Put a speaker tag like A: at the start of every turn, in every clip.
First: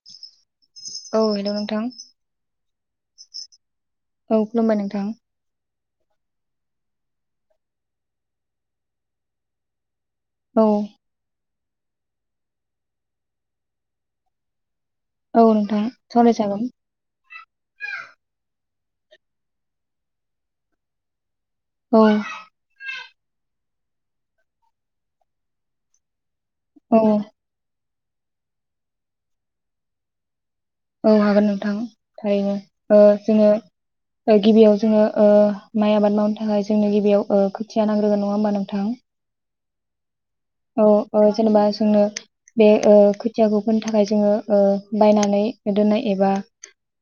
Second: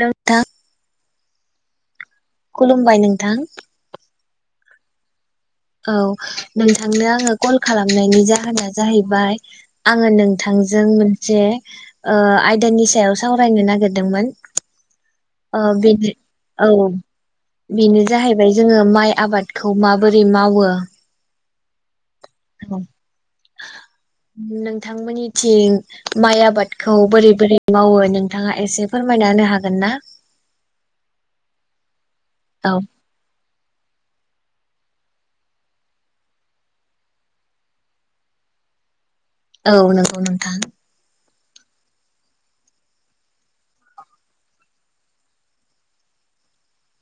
A: नोंथां
B: औ हेलौ नोंथां
A: खुलुमबाय नोंथां
B: औ खुलुमबाय नोंथां
A: औ नोंथांनो आङो कल खालामनायनि जाहोना जाहैबाय आङो
B: औ
A: नोंथांजों मोनसे ओ आयदानि सायाव सावरायनो नागिरदोंमोन।
B: औ
A: अ
B: नोंथां
A: बेनो
B: सावरायजागोन
A: औ बेनो जाहैबाय जोङो माइ आबादखौ माबोरै मावो?
B: औ
A: नोंथांमोननिथिं माइ आबादखौ
B: औ
A: बोरै बोरै मावो? नोंथाङा एसे फोरमायना होनो हागोन ना?
B: औ हागोन नोंथां। थारैनो
A: औ
B: ओ जोङो ओ गिबियाव जोङो ओ माइ आबाद मावनो थाखाय जोंनो गिबियाव ओ खोथिया नांग्रोगोन नङा होमबा नोंथां!
A: औ नंगौ नों
B: औ ओ जेनेबा जोंनो बे ओ खोथियाखौ फोनो थाखाय जोङो ओ बायनानै दोननाय एबा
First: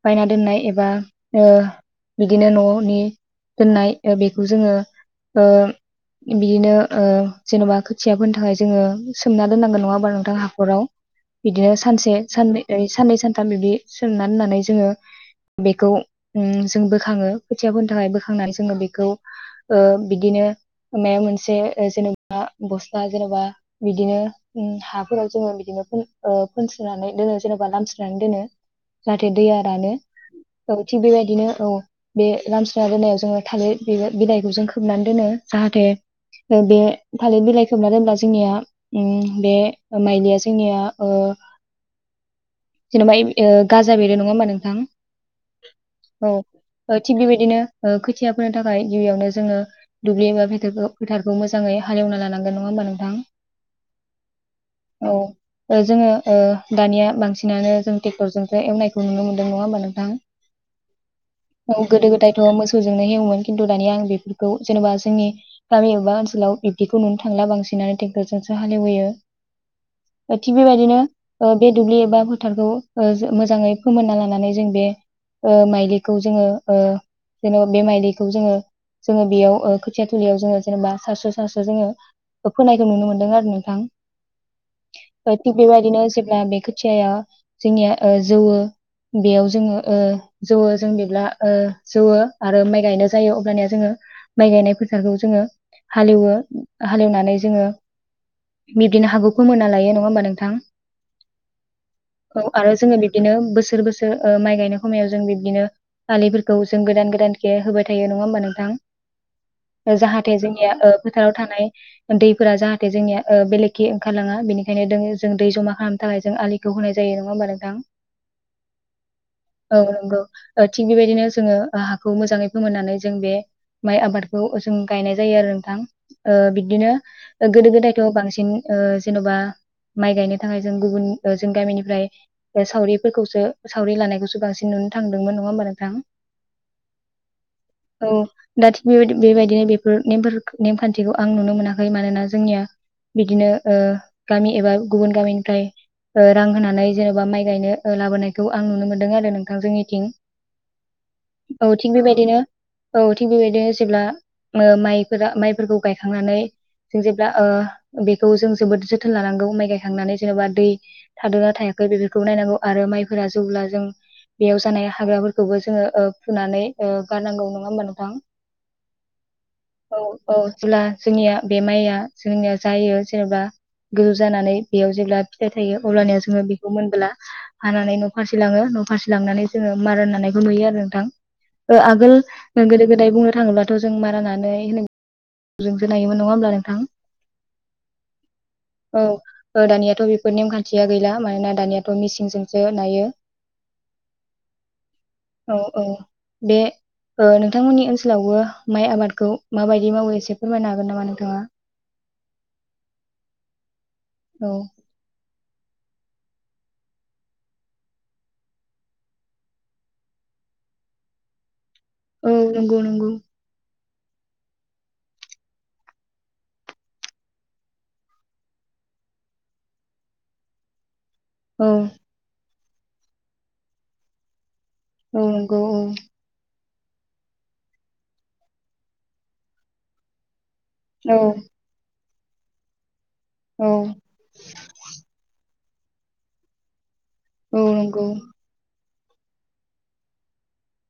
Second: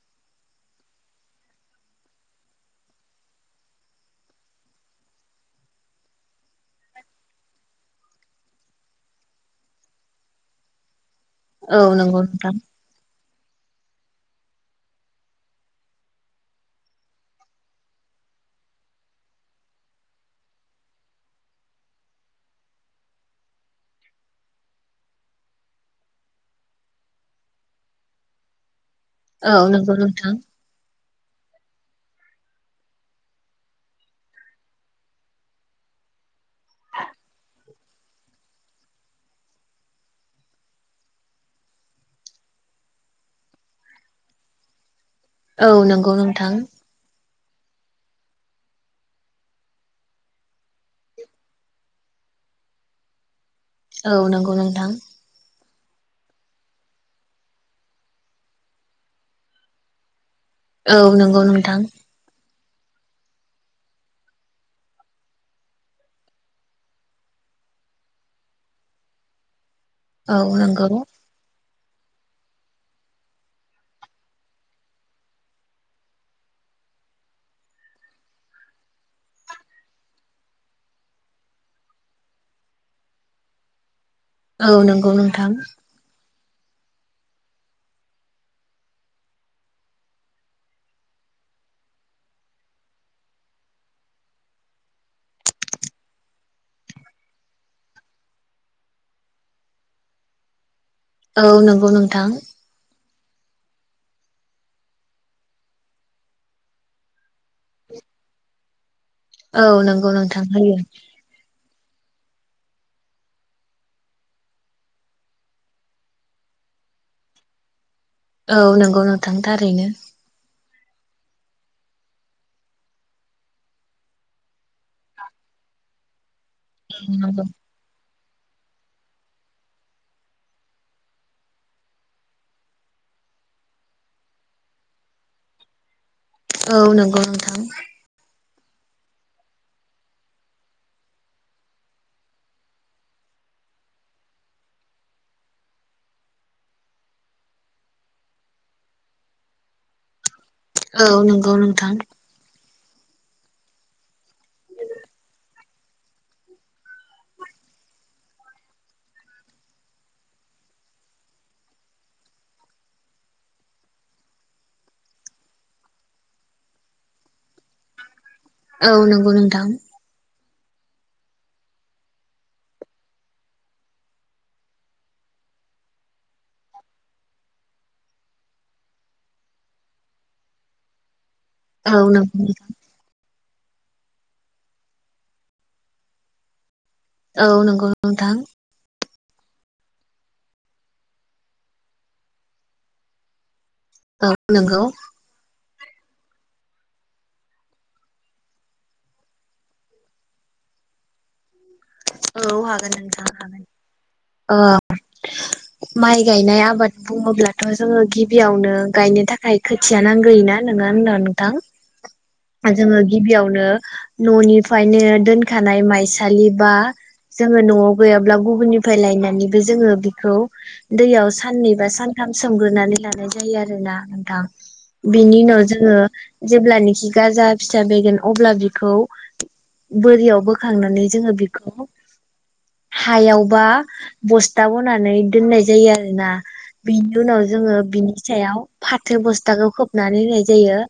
B: बायना दोननाय एबा ओ बिदिनो ननि दोननाय ओ बेखौ जोङो ओ बिनो ओ जेनबा खोथिया फोनो थाखाय जोङो सोमना दोननांगोन नङा होमबा नोंथां! हाखराव बिदिनो
A: औ
B: सानसे
A: नंगौ नोंथां
B: सानै साननै सान थाम बिब्दि सोमना दोननानै जोङो बेखौ उम जों बोखाङो खोथिया फोनो थाखाय बोखांनानै जोङो बेखौ ओ बिदिनो माबा मोनसे जेनेबा बस्ता जेनेबा बिदिनो उम हाफोराव जोङो बिदिनो फोन ओ फोनस्रोनानै दोनो जेनेबा लामस्रोनानै दोनो। जाहाथे दैया
A: औ
B: रानो
A: नंगौ नोंथां
B: औ थिग बेबायदिनो औ बे लामस्रोना दोननायाव जोङो थालिर बि-बिलाइखौ जों खोबनानै दोनो जाहाथे उम बे थालिर बिलाइ खोमना दोनब्ला जोंनिया उम बे माइलिया जोंनिया ओ जेनेबा ए गाजा बेरो नङा होमबा नोंथां?
A: औ नंगौ नोंथां
B: दिनो ओ खोथिया फोनो थाखाय गिबियावनो जोङो दुब्लि एबा फोथारखौ फोथारखौ मोजाङै हालेव लानांगोन नङा होमबा नोंथां?
A: औ नंगौ नोंथां
B: औ ओ जोङो ओ दानिया बांसिनानो जों ट्रेक्टरजोंसो एवनायखौ नुनो मोन्दों नङा होमबा नोंथां?
A: औ नंगौ नोंथां
B: औ गोदो गोदायथ' मोसौजोंनो एवोमोन खिन्थु दानिया आं बेफोरखौ जेनेबा जोंनि गामि बा ओनसोलाव बिखौ नुनो थांला बांसिनानो ट्रेक्टरजोंसो हालेव होयो
A: औ
B: थिग
A: नंगौ
B: बेबायदिनो ओ बे दुब्लि एबा फोथारखौ ओ जो मोजाङै फोमोनना लानानै जों बे ओ माइलिखौ जोङो ओ जेनेबा बे माइलिखौ जोङो जोङो बेयाव ओ खोथिया थिलियाव जोङो जेनेबा सारस्रो सारस्रो जोङो ओ फोनायखौ नुनो मोन्दों आरो नोंथां।
A: औ नंगौ नोंथां।
B: ब्ला बे खोथियाया जोंनिया ओ जौवो बेयाव जोङो ओ जौवो जों बेब्ला जौव आरो माइ गायनाय जायो अबानया जोङो माइ गायनाय फोथारखौ जोङो हालेवो हालेवनानै जोङो बिब्दिनो हागौखौ फोमोनना लायो नङा होमबा नोंथां!
A: औ नंगौ नोंथां
B: इदिनो बोसोर बोसोर ओ माइ गायनाय हमायाव जों बिबदिनो फालिफोरखौ जों गोदान गोदानखे होबाय थायो नङा होमबा नोंथां?
A: औ नंगौ
B: जाहाथे
A: नोंथां
B: जोंनिया
A: हायो।
B: ओ फोथाराव थानाय दैफोरा जाहाथे जोंनिया ओ बेलेगखि ओंखारलाङा बेनिखायनो दङो जों दै जमा खालामनो थाखाय जों आलिखौ होनाय जायो नङा होमबा नोंथां?
A: औ नंगौ नोंथां
B: औ
A: थारैनो
B: नंगौ ओ थिग बेबायदिनो जोङो हाखौ मोजाङै फोमोननानै जों बे माइ आबादखौ जों गायनाय जायो आरो थां। ओ बिदिनो
A: नंगौ
B: गोदो गोदायथ' बांसिन बांसिन ओ जेन'बा माइ गायनो थाखाय ओ जों गुबुन जों गामिनिफ्राय सावरिफोरखौसो सावरि लानायखौसो बांसिन नुनो थांदोंमोन नङा होमबा नोंथां।
A: औ नंगौ नोंथां।
B: औ दा थिग बेबाय-बेबायदिनो बेफोर नेमफोर नेमखान्थिखौ आं नुनो मोनाखै। मानोना जोंनिया बिदिनो ओ गामि एबा गुबुन गामिनिफ्राय ओ रां होनानै जेन'बा माइ गायनो लाबोनायखौ आं नुनो मोनदों आरो नोंथां जोंनिथिं।
A: औ नंगौ
B: औ थिग
A: नोंथां।
B: बेबायदिनो औ थिग बेबायदिनो जेब्ला ओ माइ फोरा माइफोरखौ गायखांनानै जों जेब्ला ओ बेखौ जों जोबोद जोथोन लानांगौ माइ गायखांनानै जेनेबा दै थादोना थायाखै बेफोरखौ नायनांगौ आरो माइफोरा जेब्ला जों बेयाव जानाय हाग्राफोरखौबो जोङो फुनानै ओ गारनांगौ नङा होमबा नोंथां।
A: औ नगौ नों
B: औ औ। जेब्ला जोंनिया बे माइया जोंनिया जायो जेनेबा गोजौ जानानै बेयाव जेब्ला फिथाइ थायो अब्लानिया जोङो बेखौ मोनबोला हानानै न' फारसे लाङो। न' फारसे लांनानै जोङो मार होनानायखौ नुयो आरो नोंथां। ओ
A: औ
B: आगोल
A: नंगौ
B: गोदो गोदाय बुंनो थाङोब्ला थ' जों मारानानै [unintelligible] जोंसो नायोमोन नङा होमब्ला नोंथां।
A: औ नंगौ नोंथां।
B: औ ओ दानियाथ' बेफोर नेमखान्थिया गैला मानोना दानियाथ' मिसिंजोंसो नायो।
A: औ नोंगौ।
B: औ औ बे ओ नोंथांमोननि ओनसोलावबो माइ आबादखौ माबायदि मावो एसे फोरमायनो हागोन नामा नोंथाङा?
A: औ हागोन नोंथां हागोन।
B: औ
A: ओ माइ गायनाय आबाद बुङोब्लाथ' जोङो गिबियावनो गायनो थाखाय खोथिया नांग्रोयोना नोङा होनबा नोंथां।
B: औ नंगौ
A: जोङो
B: नंगौ
A: गिबियावनो न'निफ्रायनो दोनखानाय माइसालि बा जोङो न'आव गैयाब्ला गुबुननिफ्राय लायनानैबो जोङो बिखौ दैयाव
B: औ
A: साननै बा सान्थाम सोमग्रोनानै लानाय जायो आरोना नोंथां।
B: औ
A: बिनि उनाव
B: नंगौ
A: जोङो
B: औ
A: जेब्लानोखि गाजा फिसा बेरगोन अब्ला बिखौ बोरियाव बो खांनानै
B: औ
A: जोङो बिखौ हायाव बा
B: औ
A: बस्था बनानै दोननाय जायो आरोना। बिनि उनाव
B: औ
A: जोङो
B: नंगौ
A: बिनि सायाव फाथो बस्थाखौ खोबनानै होनाय जायो।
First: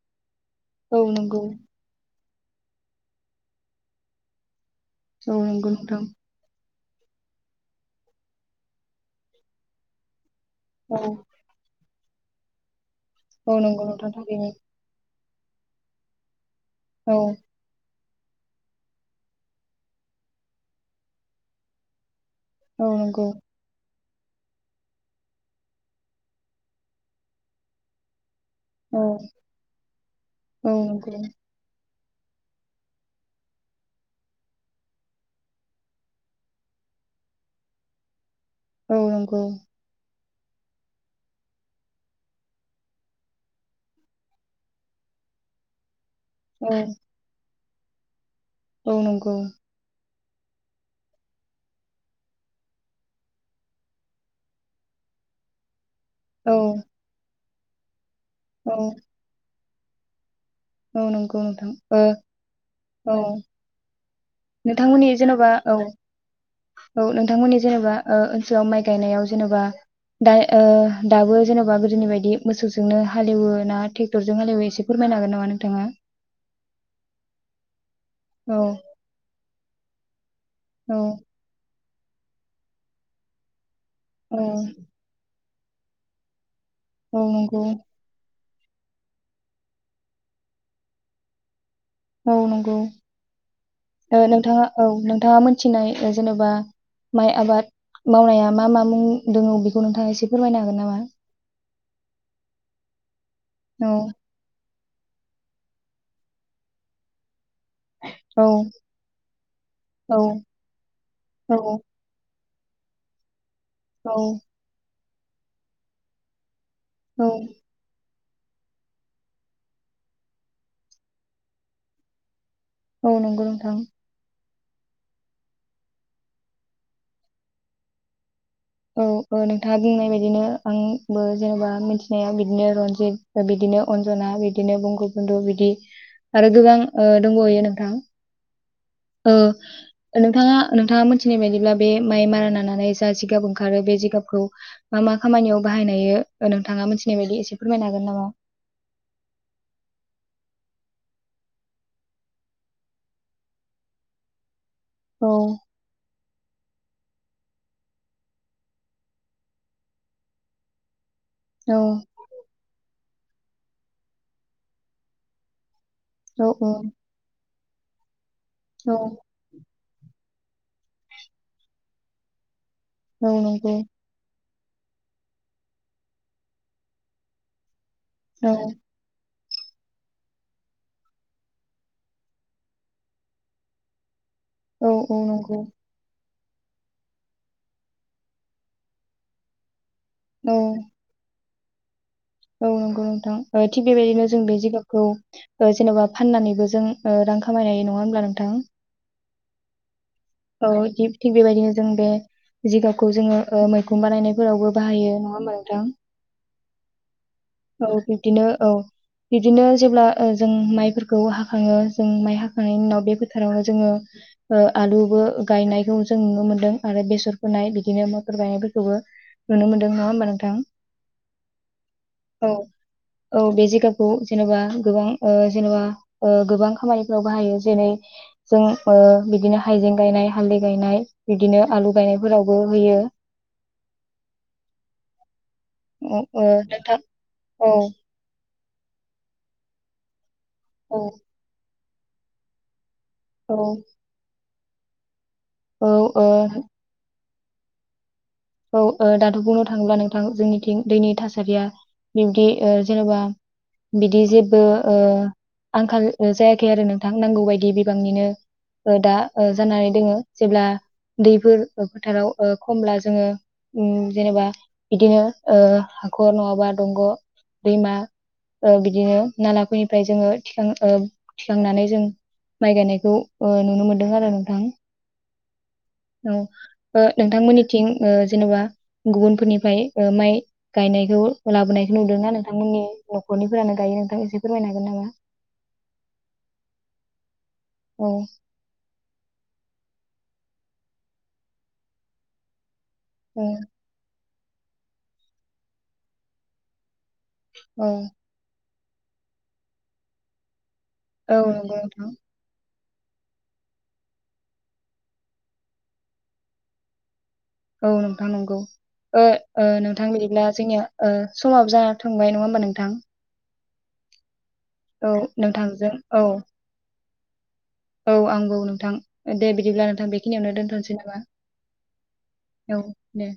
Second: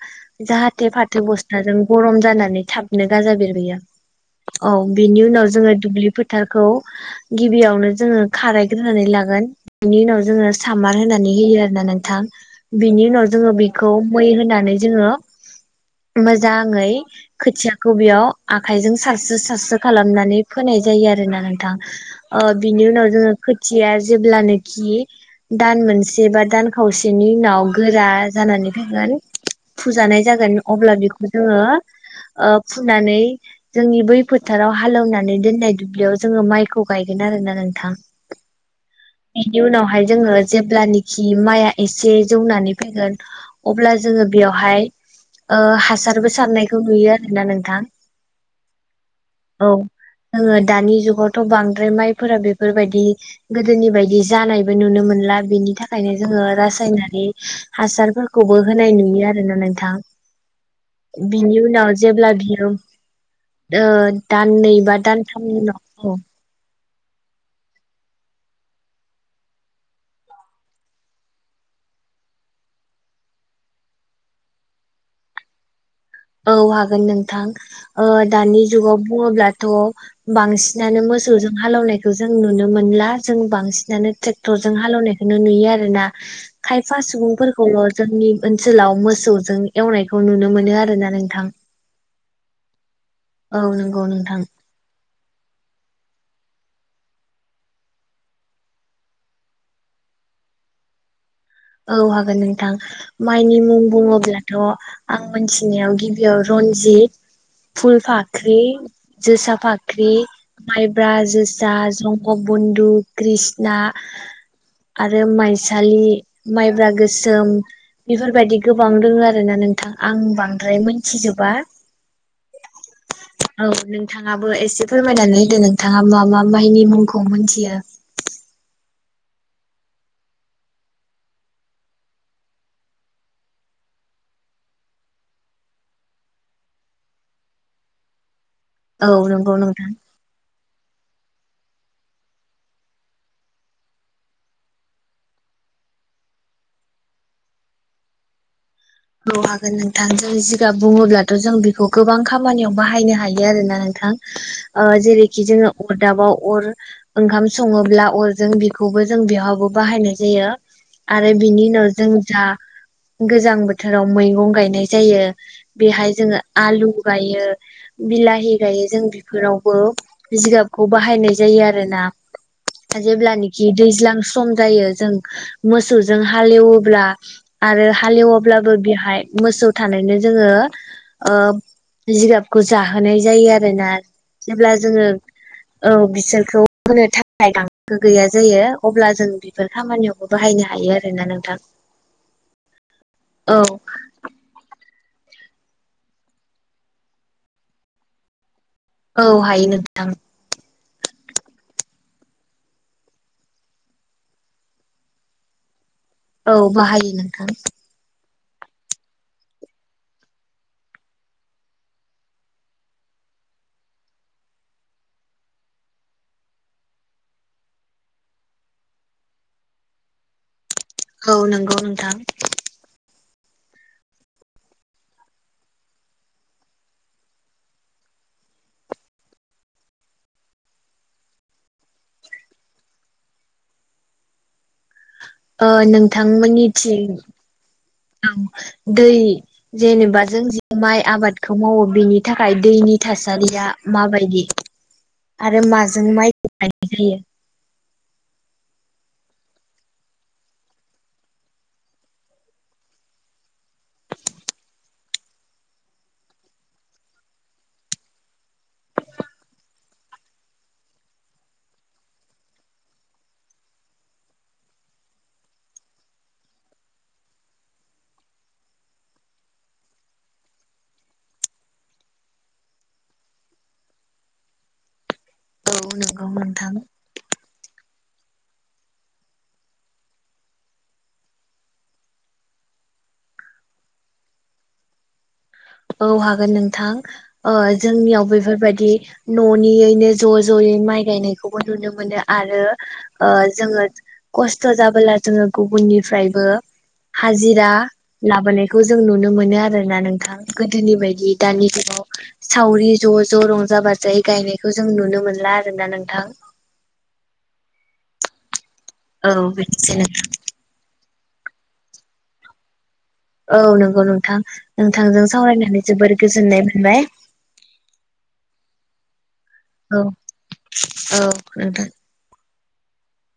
A: जाहाथे
B: औ
A: फा थो
B: नंगौ
A: बस्था जों गरम जानानै थाबनो गाजा बेरबोयो। औ बिनि
B: औ
A: उनाव
B: नंगौ
A: जोङो
B: नोंथां
A: दुब्लि फोथारखौ गिबियावनो जोङो खारायग्रोनानै लागोन बेनि उनाव जोङो स
B: औ
A: सामार होनानै होयो आरो ना नों थां। बिनि उनाव जोङो
B: औ नंगौ
A: बेखौ
B: नोंथां
A: मै
B: थारैनो
A: होनानै जोङो मोज जाङै
B: औ
A: खोथिया बबेयाव आखाइजों सारस्रो सारस्रो खालामनानै फोनाय जायो आरो ना नोंथां। ओ बिनि
B: औ
A: उनाव
B: नंगौ
A: जोङो खोथिया ज जेब्लानोखि दान मोनसे बा दान खावसेनि उनाव गोरा जानानै
B: औ
A: [unintelligible] फुजानाय जागोन
B: औ
A: अब्ला
B: नंगौ
A: बिखौ जोङो ओ फुनानै जोंनि बै फोथाराव हालेवनानै दोननाय दुब्लियाव जोङो माइखौ गायगोन आरो ना नोंथां।
B: औ नंगौ
A: [unintelligible] उनावहाय जोङो जेब्लानोखि माइआ एसे जौनानै फैगोन अब्ला जोङो बेयावहाय ओ हासार बो
B: औ
A: सारनायखौ नुयो आरो ना नों थां।
B: औ नंगौ।
A: [unintelligible] दानि जुगावथ' बांद्राय माइफोरा बेफोरबायदि गोदोनि बायदि जानायबो नुनो मोनला बिनि था खायनो जोङो
B: औ
A: रासायनारि हासारफोर खौबो
B: औ
A: होनाय नुयो आरो ना नों थां।
B: औ नंगौ
A: बिनि
B: नोंथां
A: उनाव
B: ओ
A: जेब्ला बियो
B: औ
A: ओ दाननै बा
B: नोंथांमोननि जेन'बा
A: दानथामनि उनाव औ।
B: औ नोंथांमोननि जेनेबा ओ ओनसोलाव माइ गायनायाव जेनेबा दा ओह दाबो जेनेबा गोदोनि बायदि मोसौजोंनो हालेवो ना थेकथरजों हालेवो एसे फोरमायनो हागोन नामा नोंथाङा?
A: औ हागोन नोंथां। ओ
B: औ
A: दानि जुगाव बुङोब्ला द'।
B: औ
A: बांसिनानो मोसौजों हालौनाय। खौ जों नुनो मोनला जों बांसि नानो
B: औ
A: ट्रेक्टरजों हालौनायखौ नुयो आरोना। खायफा
B: औ नंगौ
A: सुबुंफोरखौल' जोंनि। ओनसोलाव मोसौजों एवनायखौ नुनो मोनो आरो ना। नोंथां।
B: औ नंगौ।
A: औ नंगौ
B: ओह
A: नोंथां
B: नोंथाङा औ नों नोंथाङा मोनथिनाय जेनेबा माइ आबाद मावनाया मा मा मुं दङ बेखौ नोंथाङा एसे फोरमायनो हागोन नामा?
A: औ हागोन नोंथां। माइनि मुं
B: औ
A: बुङोब्लाथ'। आं मोनथिनायाव गिबियाव रन्जित।
B: औ
A: फुलफाख्रि जोसा फाख्रि
B: औ
A: माइब्रा जोसा
B: औ
A: जंग बुन्दु कृस। दा।
B: औ
A: आरो माइसालि। माइब्रा
B: औ
A: गोसोम। बेफोरबायदि गोबां दोङो आरो ना नोंथां आं बांद्राय मिनथिजोबा।
B: नंगौ
A: औ
B: नोंथां
A: नोंथाङाबो एस से फोरमायनानै होदो नोंथाङा मा मा मायनि मुंखौ मोनथियो।
B: औ ओ नोंथाङा बुंनाय बायदिनो आंबो जेनेबा मिथिनाया बिदिनो रनजित बिदिनो अन्जना बिदिनो बंग' बुन्दु बिदि आरो गोबां दंबयो नोंथाङा।
A: औ नंगौ नोंथां
B: ओ नोंथाङा नों नोंथाङा मिथिनाय बायदिब्ला बे माइ मारा नानानै जा जिगाब ओंखार आरो बे जिगाबखौ मा मा खामानियाव बाहायनो हायो ओ नोंथाङा मिथिनाय बायदि एसे फोरमायनो हागोन नामा?
A: औ हागोन नोंथां जों जिगाब बुङोब्लाथ' जों बेखौ गोबां खामानियाव बाहायनो हायो आरोना नोंथां।
B: औ
A: जेरैखि जोङो अरदाबाव अर। ओंखाम सङोब्ला अरजों बेखौबो जों बेहबो बाहायनाय जायो आरो बिनि
B: औ
A: न जों जा गोजां बोथोर बोथोराव मैगं गायनाय जायो बेहाय जोङो
B: औ औ
A: आलु गायो बिलाह
B: औ
A: [unintelligible] जिगाबखौ बाहायनाय जायो आरोना
B: औ
A: जेब्लानिखि
B: नंगौ
A: दैज्लां [unintelligible] जों मोसौजों हाएवोब्ला आरो हाल
B: औ
A: बियाबो बेहाय। मोसौ थानायनो जोङो ओ जिगाबखौ जाहोनाय जायो आरोना। जेब्ला
B: औ
A: जोङो
B: औ नंगौ
A: औ बिसोर। होनो थाखाय गांसो गैया जायो अब्ला जों बेफोर खामानियाव। बाहायनो
B: औ
A: हायो आरोना नोंथां।
B: औ नंगौ
A: औ
B: नोंथां थिग बेबायदिनो जों बे जायगायावखौ। खौ जेनबा फाननानैबो जों रां खामायनाय नङा होनोमब्ला नोंथां।
A: औ हायो नोथां।
B: औ थिग थिग बेबायदिनो जों बे जिगाखौ जोङो मैखुन बानायनायफोरावबो बाहायो नङा होमबा नोंथां।
A: औ बाहायो। नोंथां
B: औ दे। बिदिनो औ बिदिनो जेब्ला जों माइफोरखौ हाखाङो जों माइ हाखांनायनि उनाव बे फोथारावनो जोङो आलुबो गायनायखौ जों नुनो मोनदों आरो बेसर फोनाय बिदिनो माइफोर बायनायफोरखौबो नुनो मोनदों नङा होमबा नोंथां।
A: औ नंगौ नोंथां।
B: औ औ बे जायगाखौ जेनेबा गोबां जेनेबा गोबां खामानिफोराव बाहायो जेरै जों ओ बिदिनो हायजें गायनाय हाल्दै गायनाय बिदिनो आलु गायनायफोरावबो होयो।
A: ओ
B: ओ ओ
A: नोंथांमोननि थिं
B: नोंथां औ
A: औ। दै जेनेबा जों।
B: औ
A: माइ आबादखौ मावो। बिनि थाखाय दैनि थासारिया माबायदि। आरो
B: औ
A: माजों
B: ओ
A: माइखौ गायनाय जायो।
B: औ औ दाथबुंनो थाङोब्ला नोंथां जोंनिथिं दैनि थासारिया बिब्दि जेनेबा बिदि जेबो आंखाल जायाखै आरो नोंथां नांगौ बदि बिबांनिनो दा जानानै दङो जेब्ला दैफोर फोथाराव खमब्ला जोङो। जेनेबा बिदिनो ओ हाखर नङाबा दंग दैमा ओ बिदिनो नालाफोरनिफ्राय जोङो थिखांनानै जों माइ गायनायखौ नुनो मोनदों आरो नोंथां।
A: औ नंगौ नोंथां
B: औ नोंथांमोननि। थिं जेनेबा गुबुनफोरनिफ्राय माइ गायनायखौ लाबोनायखौ नुदोंनाा नोंथांमोननि नखरनिफोरानो गायो नोंथां एसे फोरमायनो हागोन नामा।
A: औ हागोन नोंथां। ओ
B: औ
A: जोंनियाव बेफोरबायदि। न'नियैनो ज' ज'यै माइ गायनायखौबो नुनो मोनो आरो।
B: औ
A: जोङो। खस्थ' जाबोला जोङो गुबुननिफ्रायबो हाजिरा
B: औ
A: लााबने बेखौ जों नुनो मोनो आरोोना नोंथां। गोदोनि बायदि
B: औ
A: दानि
B: नंगौ नोंथां
A: दिुगाव सावरि। ज' ज' रंजा बाजायै गायनायखौ जों नुनो मोनला आरोोना नोंथां।
B: औ नोंथां नंगौ।
A: औ बिदिनो
B: नोंथां बिदिब्ला जोंनिया। समाब ज थांबाय नङा होमबा नोंथां।
A: औ नंगौ नोंथां।
B: औ
A: नोंथांजों सावरायनानै
B: नोंथांजों
A: जोबोर
B: औ
A: गोजोननाय मोनबाय।
B: औ आंगौ नोंथां। दे बिदिब्ला
A: औ
B: नोंथां बेखिनियावनो दोन्थ'नोसै
A: औ
B: नामा?
A: नोंथां
B: औ दे।